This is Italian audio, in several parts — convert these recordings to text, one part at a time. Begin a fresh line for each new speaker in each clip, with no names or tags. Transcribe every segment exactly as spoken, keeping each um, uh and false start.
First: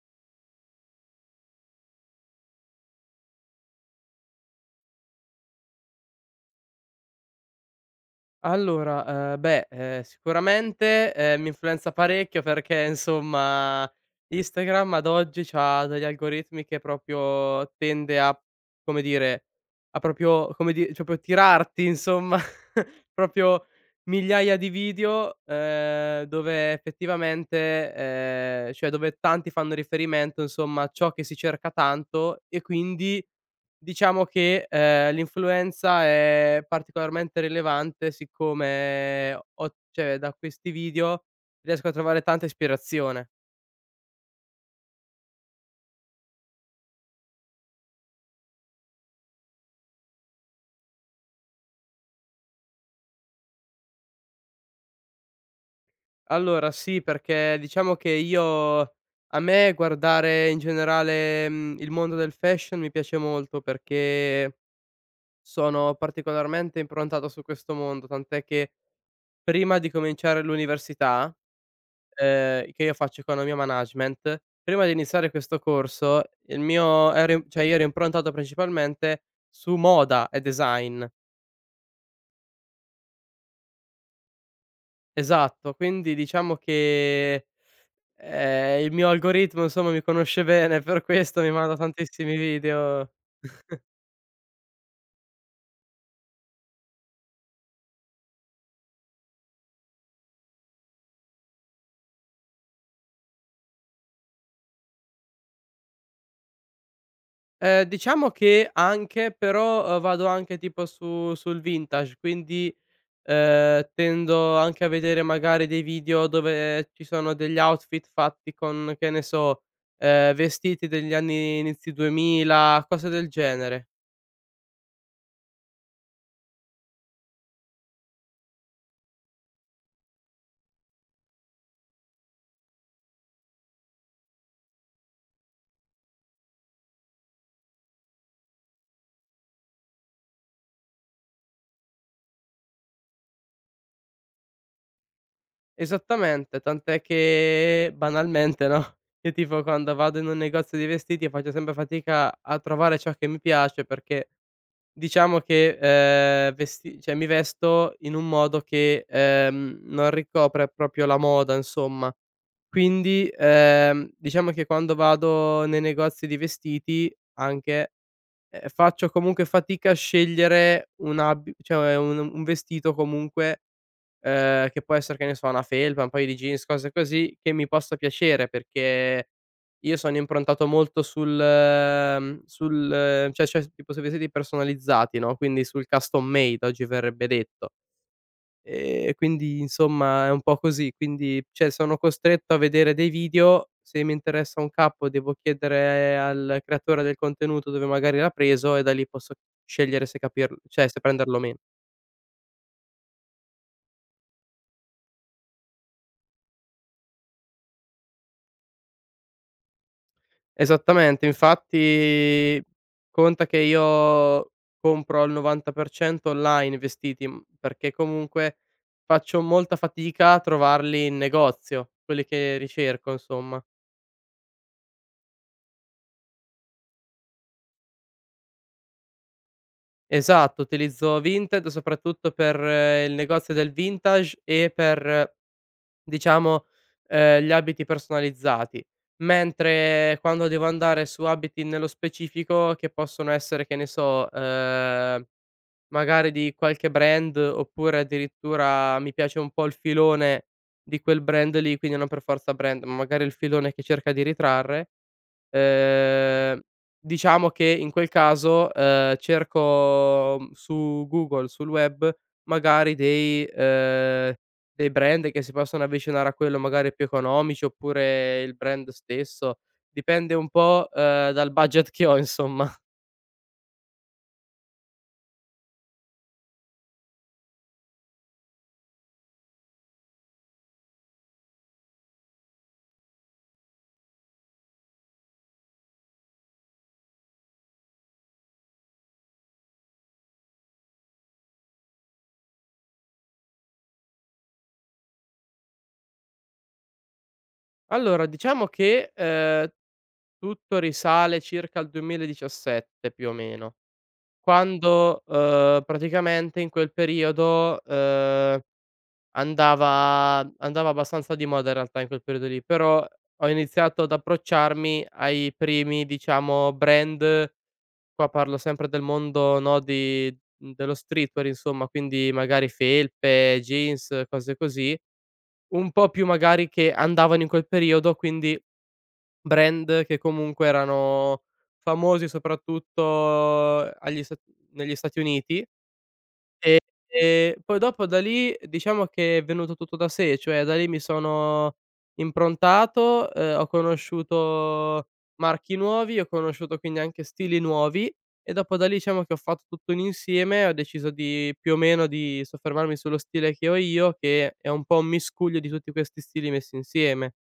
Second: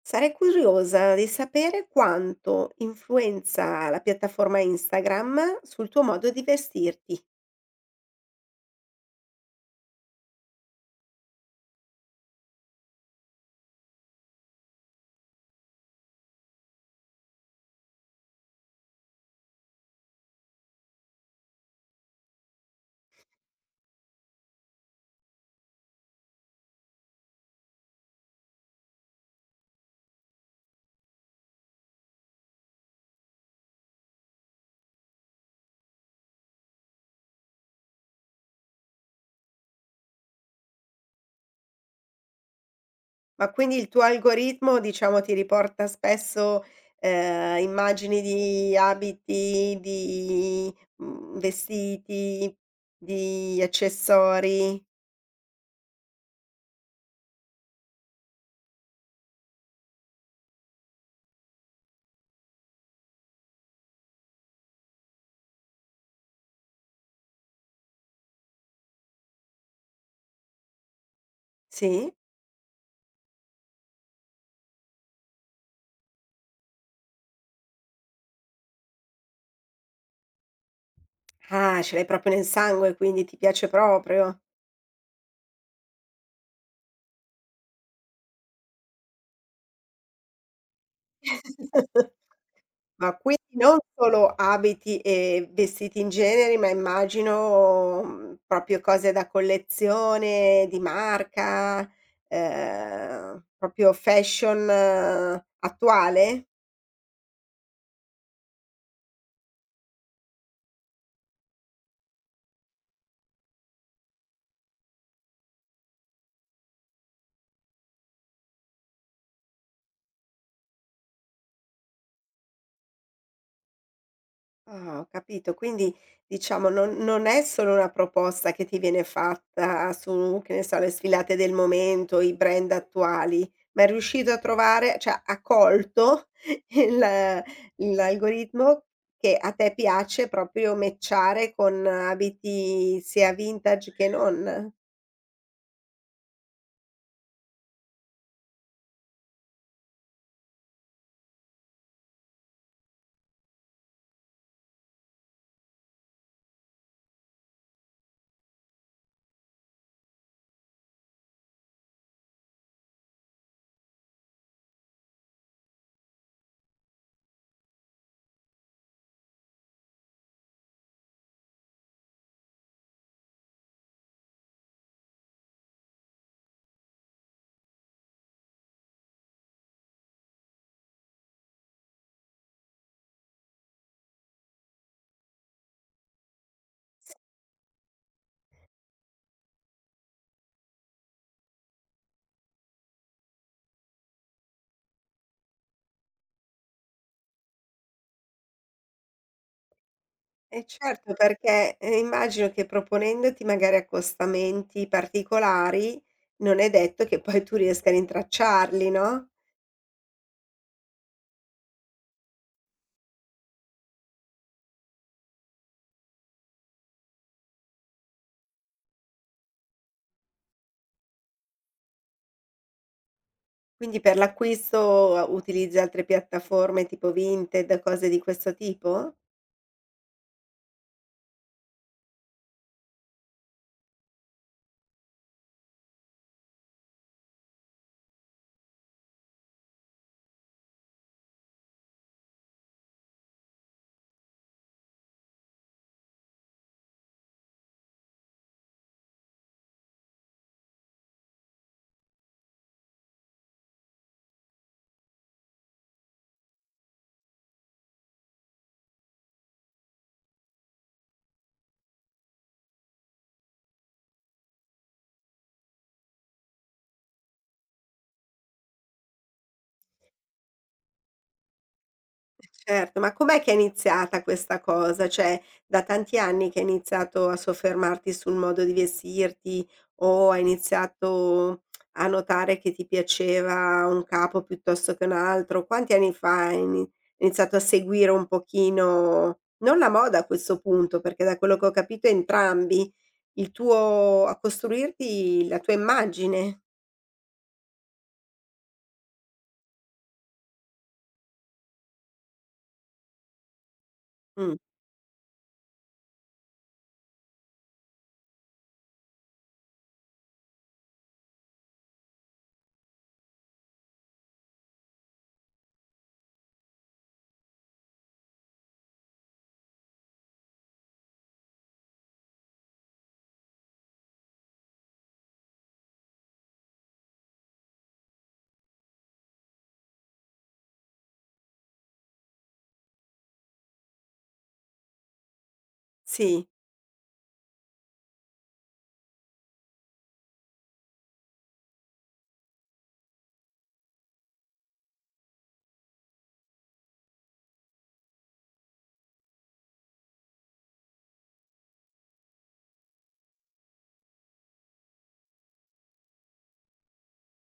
Sarei curiosa di sapere quanto influenza la piattaforma Instagram sul tuo modo di vestirti.
Allora, ehm, beh, ehm, sicuramente, ehm, mi influenza parecchio, perché insomma Instagram ad oggi c'ha degli algoritmi che proprio tende a, come dire, a proprio come di cioè proprio tirarti insomma proprio migliaia di video, ehm, dove effettivamente, ehm, cioè dove tanti fanno riferimento insomma a ciò che si cerca tanto, e quindi diciamo che, ehm, l'influenza è particolarmente rilevante, siccome ho cioè da questi video riesco a trovare tanta ispirazione.
Ma quindi il tuo algoritmo, diciamo, ti riporta spesso, ehm, immagini di abiti, di, mhmm, vestiti, di accessori?
Allora sì, perché diciamo che io, a me guardare in generale, mhmm, il mondo del fashion mi piace molto, perché sono particolarmente improntato su questo mondo, tant'è che prima di cominciare l'università,
Sì?
ehm, che io faccio economia management, prima di iniziare questo corso il mio ero im cioè io ero improntato principalmente su moda e design.
Ah, ce l'hai proprio nel sangue, quindi ti piace proprio.
Esatto, quindi diciamo che, ehm, il mio algoritmo insomma mi conosce bene, per questo mi manda tantissimi video.
Ma quindi non solo abiti e vestiti in generi, ma immagino, mhmm, proprio cose da collezione, di marca, ehm, proprio fashion eh, attuale?
Ehm, diciamo che anche, però, uhm, vado anche tipo su sul vintage, quindi Ehm, tendo anche a vedere magari dei video dove ci sono degli outfit fatti con, che ne so, ehm, vestiti degli anni inizi duemila, cose del genere.
Ah, ho capito. Quindi diciamo non non è solo una proposta che ti viene fatta su, che ne so, le sfilate del momento, i brand attuali, ma è riuscito a trovare cioè ha colto il l'algoritmo che a te piace proprio match-are con abiti sia vintage che non.
Esattamente, tant'è che banalmente, no, io tipo quando vado in un negozio di vestiti faccio sempre fatica a trovare ciò che mi piace, perché diciamo che, ehm, vesti cioè mi vesto in un modo che, ehm, non ricopre proprio la moda insomma. Quindi, ehm, diciamo che quando vado nei negozi di vestiti anche, ehm, faccio comunque fatica a scegliere un abi cioè un un vestito, comunque, ehm, che può essere, che ne so, una felpa, un paio di jeans, cose così, che mi possa piacere, perché io sono improntato molto sul mhmm, sul eh, cioè cioè tipo sui vestiti personalizzati, no, quindi sul custom made, oggi verrebbe detto. Ehm, quindi insomma è un po' così, quindi cioè sono costretto a vedere dei video. Se mi interessa un capo devo chiedere al creatore del contenuto dove magari l'ha preso, e da lì posso scegliere se capirl
Eh
cioè se
certo,
prenderlo o meno.
perché, ehm, immagino che proponendoti magari accostamenti particolari, non è detto che poi tu riesca a rintracciarli, no?
Esattamente, infatti, conta che io compro al novanta per cento online i vestiti, mhmm, perché comunque faccio molta fatica a trovarli in negozio, quelli che ricerco insomma.
Quindi per l'acquisto utilizzi altre piattaforme tipo Vinted, cose di questo tipo?
Esatto, utilizzo Vinted soprattutto per eh, il negozio del vintage e per eh, diciamo, ehm, gli abiti personalizzati, mentre quando devo andare su abiti nello specifico che possono essere, che ne so, ehm magari di qualche brand, oppure addirittura mi piace un po' il filone di quel brand lì, quindi non per forza brand, ma magari il filone che cerca di ritrarre, ehm, diciamo che in quel caso, ehm, cerco, mhmm, su Google, sul web, magari dei ehm, dei brand che si possono avvicinare a quello, magari più economici, oppure il brand stesso. Dipende un po', ehm, dal budget che ho insomma.
Certo, ma com'è che è iniziata questa cosa? Cioè, da tanti anni che hai iniziato a soffermarti sul modo di vestirti o hai iniziato a notare che ti piaceva un capo piuttosto che un altro? Quanti anni fa hai ini- iniziato a seguire un pochino, non la moda a questo punto, perché da quello che ho capito entrambi, il tuo, a costruirti la tua immagine?
Allora diciamo che, ehm tutto risale circa al duemiladiciassette, più o meno,
Mh,
quando, uhm, praticamente in quel periodo, uhm, andava andava abbastanza di moda in realtà in quel periodo lì, però ho iniziato ad approcciarmi ai primi, diciamo, brand. Qua parlo sempre del mondo, no, di mhmm, dello streetwear insomma, quindi magari felpe, jeans, cose così, un po' più magari che andavano in quel periodo, quindi brand che comunque erano famosi soprattutto agli Sta negli Stati Uniti,
sì,
e e poi dopo da lì diciamo che è venuto tutto da sé, cioè da lì mi sono improntato, ehm, ho conosciuto marchi nuovi, ho conosciuto quindi anche stili nuovi, e dopo da lì diciamo che ho fatto tutto un insieme, ho deciso di più o meno di soffermarmi sullo stile che ho io, che è un po' un miscuglio di tutti questi stili messi insieme.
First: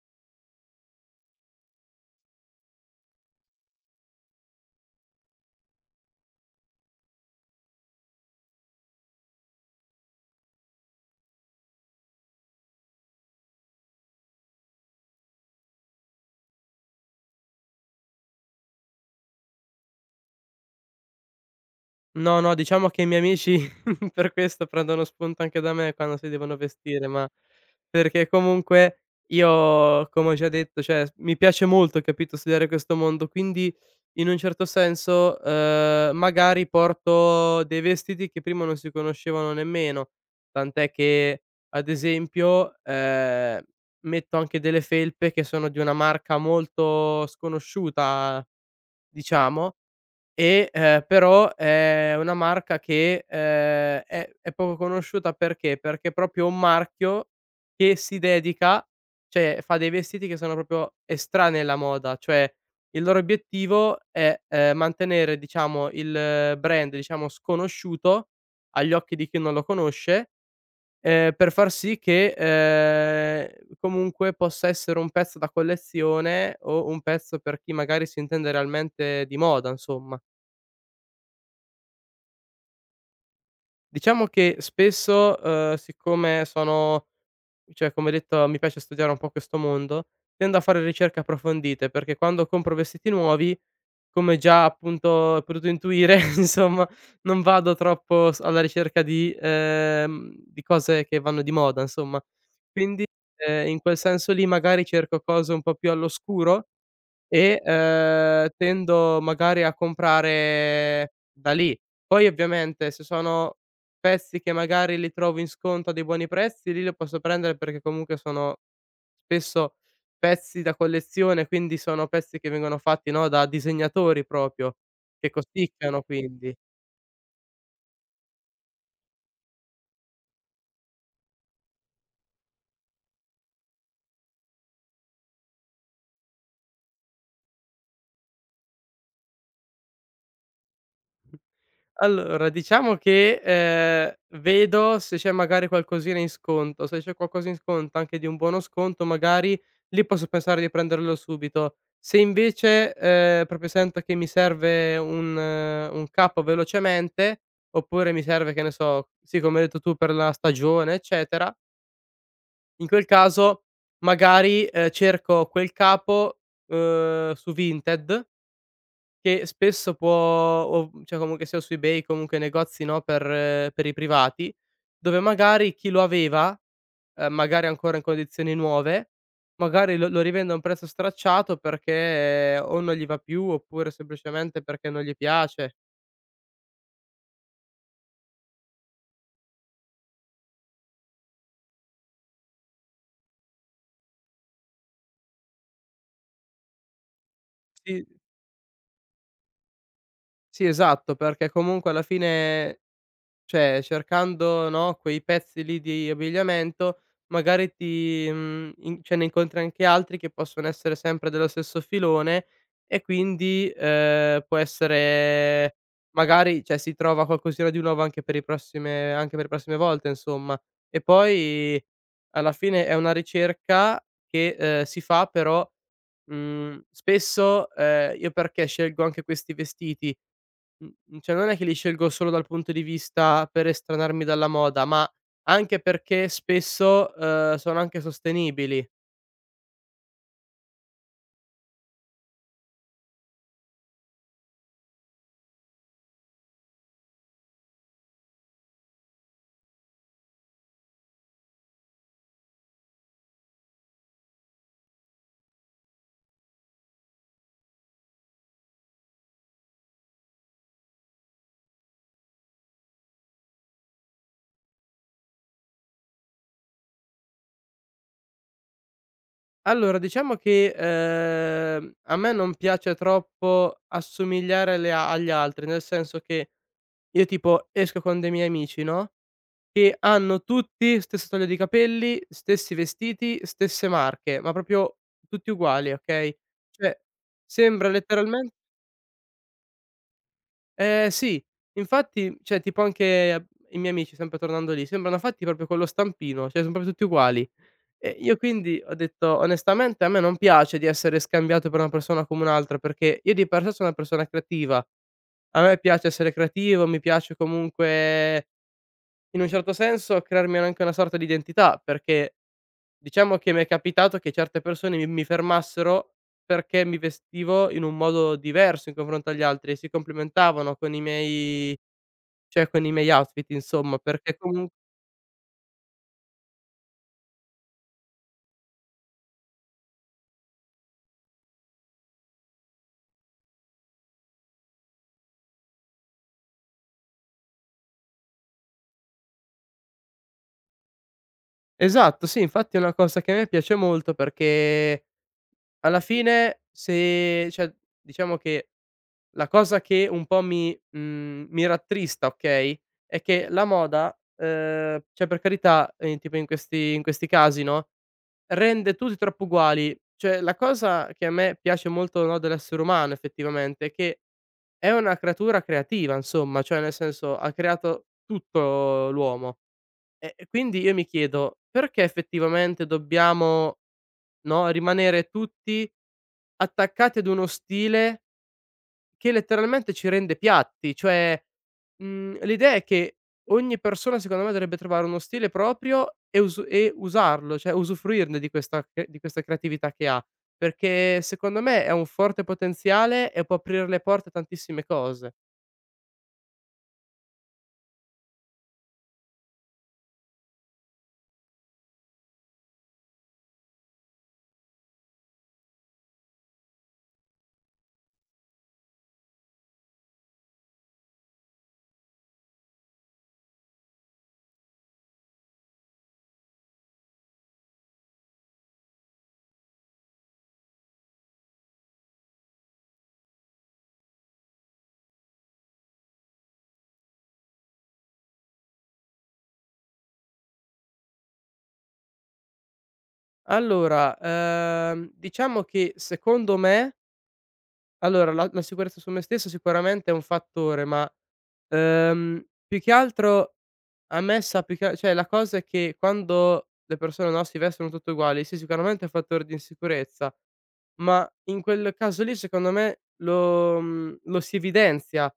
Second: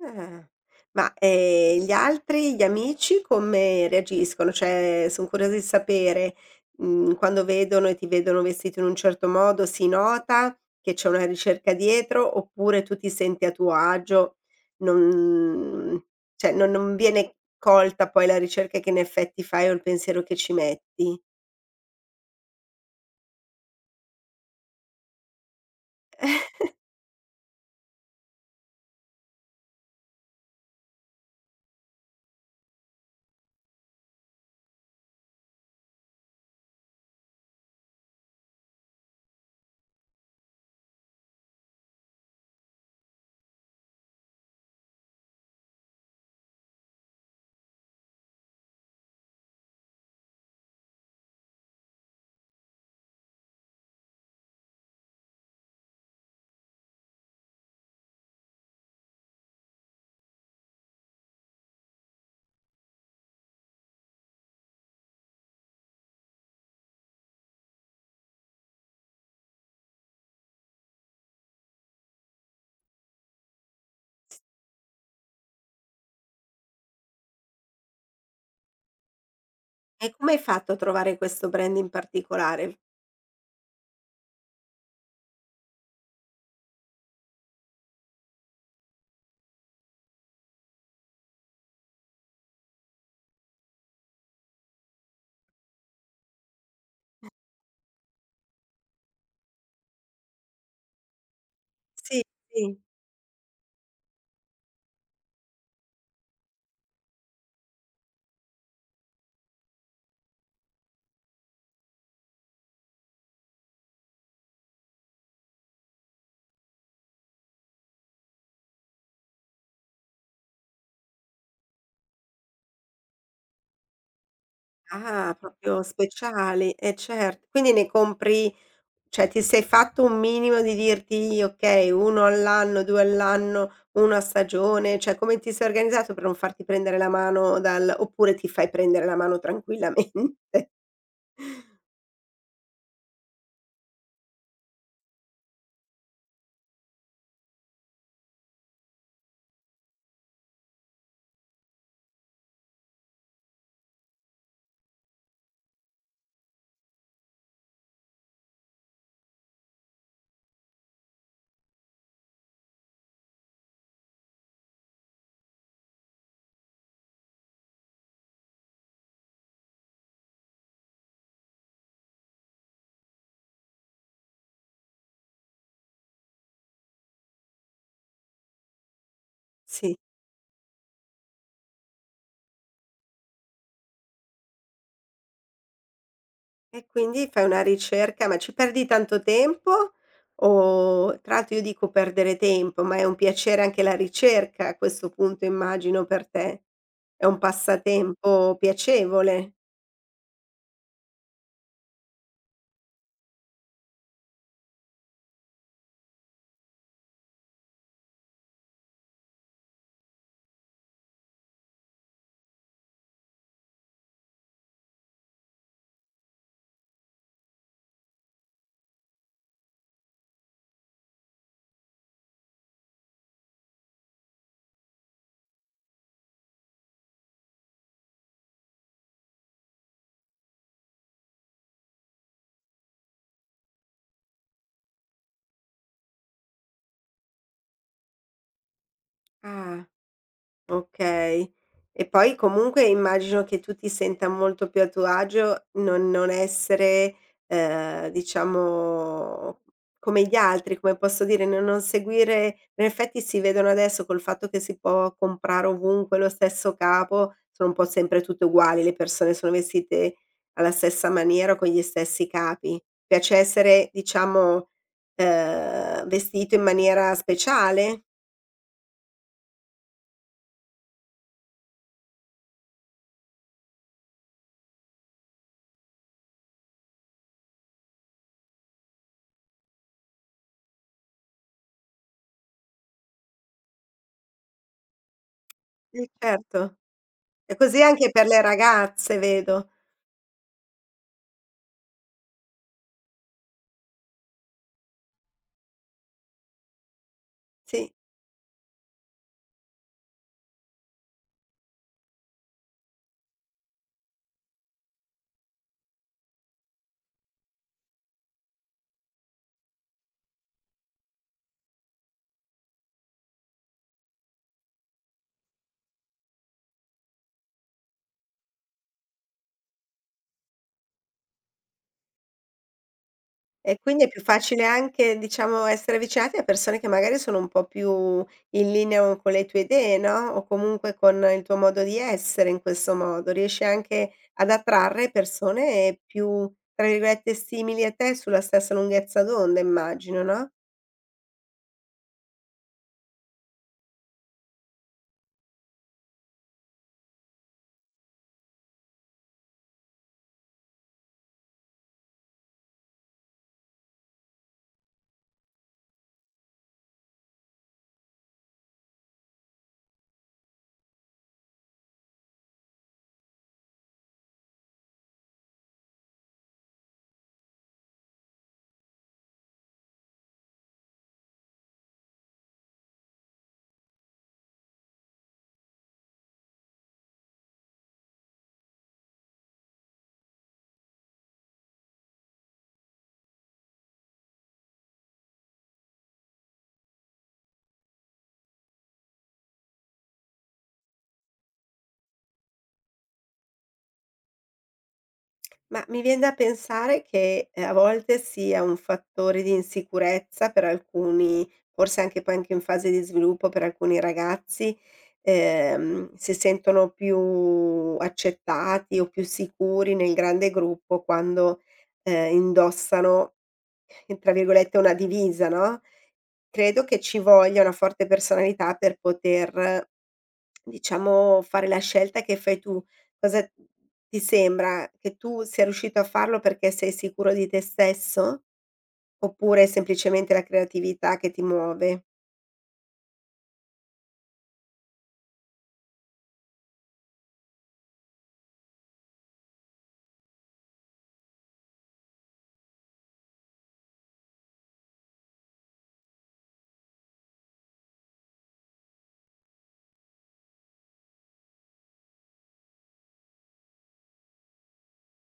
eh. Ma, ehm, gli altri, gli amici come reagiscono? Cioè, son curiosa di sapere, mhmm, quando vedono e ti vedono vestito in un certo modo, si nota che c'è una ricerca dietro, oppure tu ti senti a tuo agio, non cioè non non viene colta poi la ricerca che in effetti fai o il pensiero che ci metti?
No, no, diciamo che i miei amici per questo prendono spunto anche da me quando si devono vestire, ma perché comunque io, come ho già detto, cioè mi piace molto, capito, studiare questo mondo, quindi in un certo senso, ehm, magari porto dei vestiti che prima non si conoscevano nemmeno, tant'è che, ad esempio, ehm, metto anche delle felpe che sono di una marca molto sconosciuta, diciamo, e, ehm, però è una marca che, ehm, è è poco conosciuta. Perché? Perché è proprio un marchio che si dedica, cioè fa dei vestiti che sono proprio estranei alla moda, cioè il loro obiettivo è, ehm, mantenere diciamo il eh, brand, diciamo sconosciuto agli occhi di chi non lo conosce, ehm, per far sì che, ehm, comunque possa essere un pezzo da collezione o un pezzo per chi magari si intende realmente di moda,
E
insomma.
come hai fatto a trovare questo brand in particolare?
Diciamo che spesso, uhm, siccome sono, cioè come detto mi piace studiare un po' questo mondo, tendo a fare ricerche approfondite, perché quando compro vestiti nuovi, come già appunto hai potuto intuire, insomma, non vado troppo s alla ricerca di ehm, di cose che vanno di moda, insomma.
Sì, sì.
Quindi, ehm, in quel senso lì magari cerco cose un po' più all'oscuro, e, ehm, tendo magari a comprare da lì. Poi ovviamente se sono pezzi che magari li trovo in sconto a dei buoni prezzi, lì li posso prendere, perché comunque sono spesso pezzi da collezione, quindi sono pezzi che vengono fatti, no, da disegnatori proprio, che
Ah, proprio
costicchiano quindi.
speciali, eh cert quindi ne compri cioè ti sei fatto un minimo di dirti: "Okay, uno all'anno, due all'anno, uno a stagione", cioè come ti sei organizzato per non farti prendere la mano dal oppure ti fai prendere la mano tranquillamente?
Allora, diciamo che, ehm, vedo se c'è magari qualcosina in sconto. Se c'è qualcosa in sconto, anche di un buono sconto magari, lì posso pensare di prenderlo subito. Se invece, ehm, proprio sento che mi serve un eh, un capo velocemente, oppure mi serve, che ne so, sì, come hai detto tu, per la stagione eccetera, in quel caso magari, ehm, cerco quel capo, uhm, su Vinted, che spesso può o mhmm, cioè comunque sia su eBay, comunque negozi, no, per eh, per i privati, dove magari chi lo aveva, ehm, magari ancora in condizioni nuove, magari
Sì.
lo lo rivende a un prezzo stracciato, perché eh, o non gli va più, oppure semplicemente perché non gli piace.
E quindi fai una ricerca, ma ci perdi tanto tempo o tra l'altro io dico perdere tempo, ma è un piacere anche la ricerca a questo punto immagino per te. È un
Sì,
passatempo piacevole.
sì, esatto, perché comunque alla fine, cioè cercando, no, quei pezzi lì di abbigliamento, magari ti mhmm, in cioè ne incontri anche altri che possono essere sempre dello stesso filone, e quindi, ehm, può essere magari, cioè si trova qualcosina di nuovo anche per i prossime anche per le prossime volte insomma. E poi alla fine è una ricerca che, ehm, si fa, però, mhmm, spesso, ehm, io perché scelgo anche questi vestiti? Mh-mh, cioè non è che li scelgo solo dal punto di vista per estraniarmi dalla moda, ma anche perché spesso, uhm, sono anche sostenibili.
Ah. Okay. E poi comunque immagino che tu ti senta molto più a tuo agio non non essere, ehm, diciamo come gli altri, come posso dire, no non seguire in effetti si vedono adesso col fatto che si può comprare ovunque lo stesso capo, sono un po' sempre tutte uguali, le persone sono vestite alla stessa maniera o con gli stessi capi. Piace essere diciamo, ehm, vestito in maniera speciale?
Allora diciamo che, ehm, a me non piace troppo assomigliare alle a agli altri, nel senso che io tipo esco con dei miei amici, no, che hanno tutti stesso taglio di capelli, stessi vestiti, stesse marche, ma proprio tutti uguali,
Mh.
okay,
Certo.
cioè
È così
sembra
anche per le
letteralmen.
ragazze vedo,
Eh sì, infatti, cioè tipo anche a i miei amici, sempre tornando lì, sembrano fatti proprio con lo stampino, cioè son proprio tutti uguali.
sì.
E io quindi ho detto: "Onestamente a me non piace di essere scambiato per una persona come un'altra, perché io di per sé sono una persona creativa." A me piace essere creativo, mi piace comunque in un certo senso crearmi anche una sorta di identità, perché diciamo che mi è capitato che certe persone mi mi fermassero perché mi vestivo in un modo diverso in confronto agli altri, e si complimentavano con i miei, cioè con i miei outfit
E
insomma,
quindi è più
perché
facile
comun
anche, diciamo, essere avvicinati a persone che magari sono un po' più in linea con le tue idee, no, o comunque con il tuo modo di essere in questo modo. Riesci anche ad attrarre persone più, tra virgolette, "simili a te", sulla stessa lunghezza d'onda immagino, no?
esatto, sì, infatti è una cosa che a me piace molto, perché alla fine se cioè diciamo che la cosa che un po' mi mhmm, mi rattrista, okay, è che la moda, ehm, cioè per carità, ehm, tipo in questi in questi casi, no, rende tutti troppo uguali. Cioè la cosa che a me piace molto, no, dell'essere umano effettivamente è che è una creatura creativa insomma, cioè nel senso ha creato tutto l'uomo. E e quindi io mi chiedo: perché effettivamente dobbiamo, no, rimanere tutti attaccati ad uno stile che letteralmente ci rende piatti? Cioè, mhmm, l'idea è che ogni persona secondo me dovrebbe trovare uno stile proprio, e usu e usarlo, cioè usufruirne di questa cre di questa creatività che ha, perché secondo me è un forte potenziale e può aprire le porte a tantissime cose.
Ma mi vien da pensare che, ehm, a volte sia un fattore di insicurezza per alcuni, forse anche poi anche in fase di sviluppo per alcuni ragazzi, ehm, si sentono più accettati o più sicuri nel grande gruppo quando, ehm, indossano, tra virgolette, "una divisa", no. Credo che ci voglia una forte personalità per poter, diciamo, fare la scelta che fai tu. Cosa ti sembra? Che tu sia riuscito a farlo perché sei sicuro di te stesso? Oppure è semplicemente la creatività che ti muove?
Allora, ehm, diciamo che secondo me. Allora, la la sicurezza su me stesso sicuramente è un fattore, ma, ehm, più che altro a me sa più che cioè la cosa è che quando le persone, no, si vestono tutte uguali, sì, sicuramente è un fattore di insicurezza, ma in quel caso lì secondo me lo mhmm, lo si evidenzia.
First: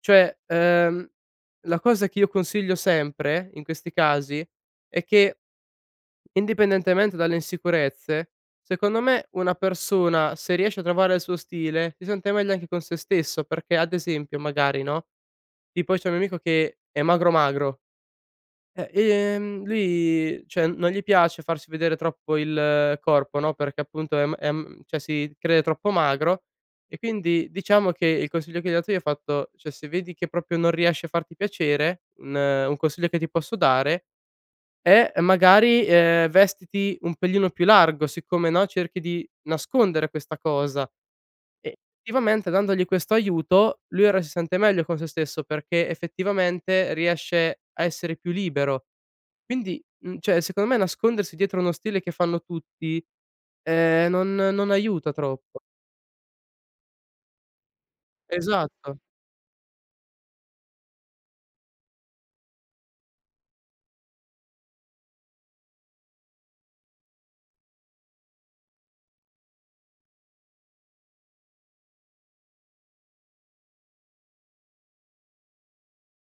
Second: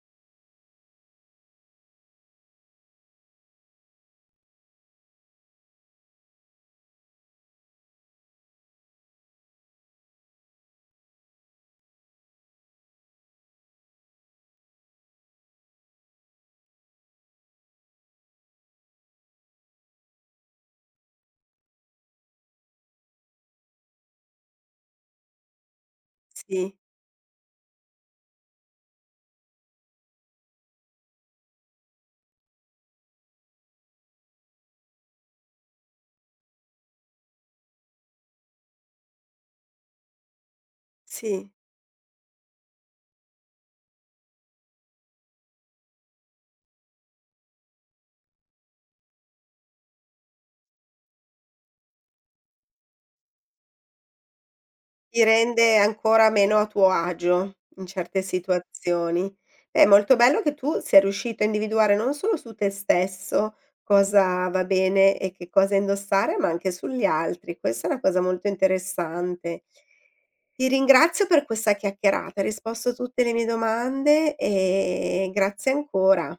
Cioè, ehm, la cosa che io consiglio sempre in questi casi è che, indipendentemente dalle insicurezze, secondo me una persona, se riesce a trovare il suo stile, si sente meglio anche con se stesso, perché ad esempio magari, no, tipo c'è un mio amico che è magro magro, eh, ehm, lui cioè non gli piace farsi vedere troppo il eh, corpo, no, perché appunto è m è m cioè si crede troppo magro,
Sì,
e quindi diciamo che il consiglio che gli ho dato io ho fatto: "Cioè se vedi che proprio non riesci a farti piacere, un eh, un consiglio che ti posso dare e magari, ehm, vestiti un pelino più largo, siccome, no, cerchi di nascondere questa cosa."
sì.
E effettivamente, dandogli questo aiuto, lui ora si sente meglio con se stesso, perché effettivamente riesce a essere più libero. Quindi, mhmm, cioè secondo me nascondersi dietro uno stile che fanno tutti, ehm, non non aiuta
Ti
troppo.
rende ancora meno a tuo agio in certe
Esatto.
situazioni. È molto bello che tu sia riuscito a individuare non solo su te stesso cosa va bene e che cosa indossare, ma anche sugli altri. Questa è una cosa molto interessante. Ti ringrazio per questa chiacchierata, hai risposto a tutte le mie domande e grazie ancora.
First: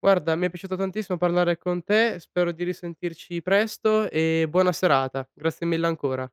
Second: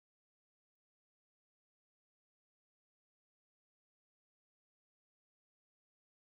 Guarda, mi è piaciuto tantissimo parlare con te, spero di risentirci presto e buona serata. Grazie mille ancora.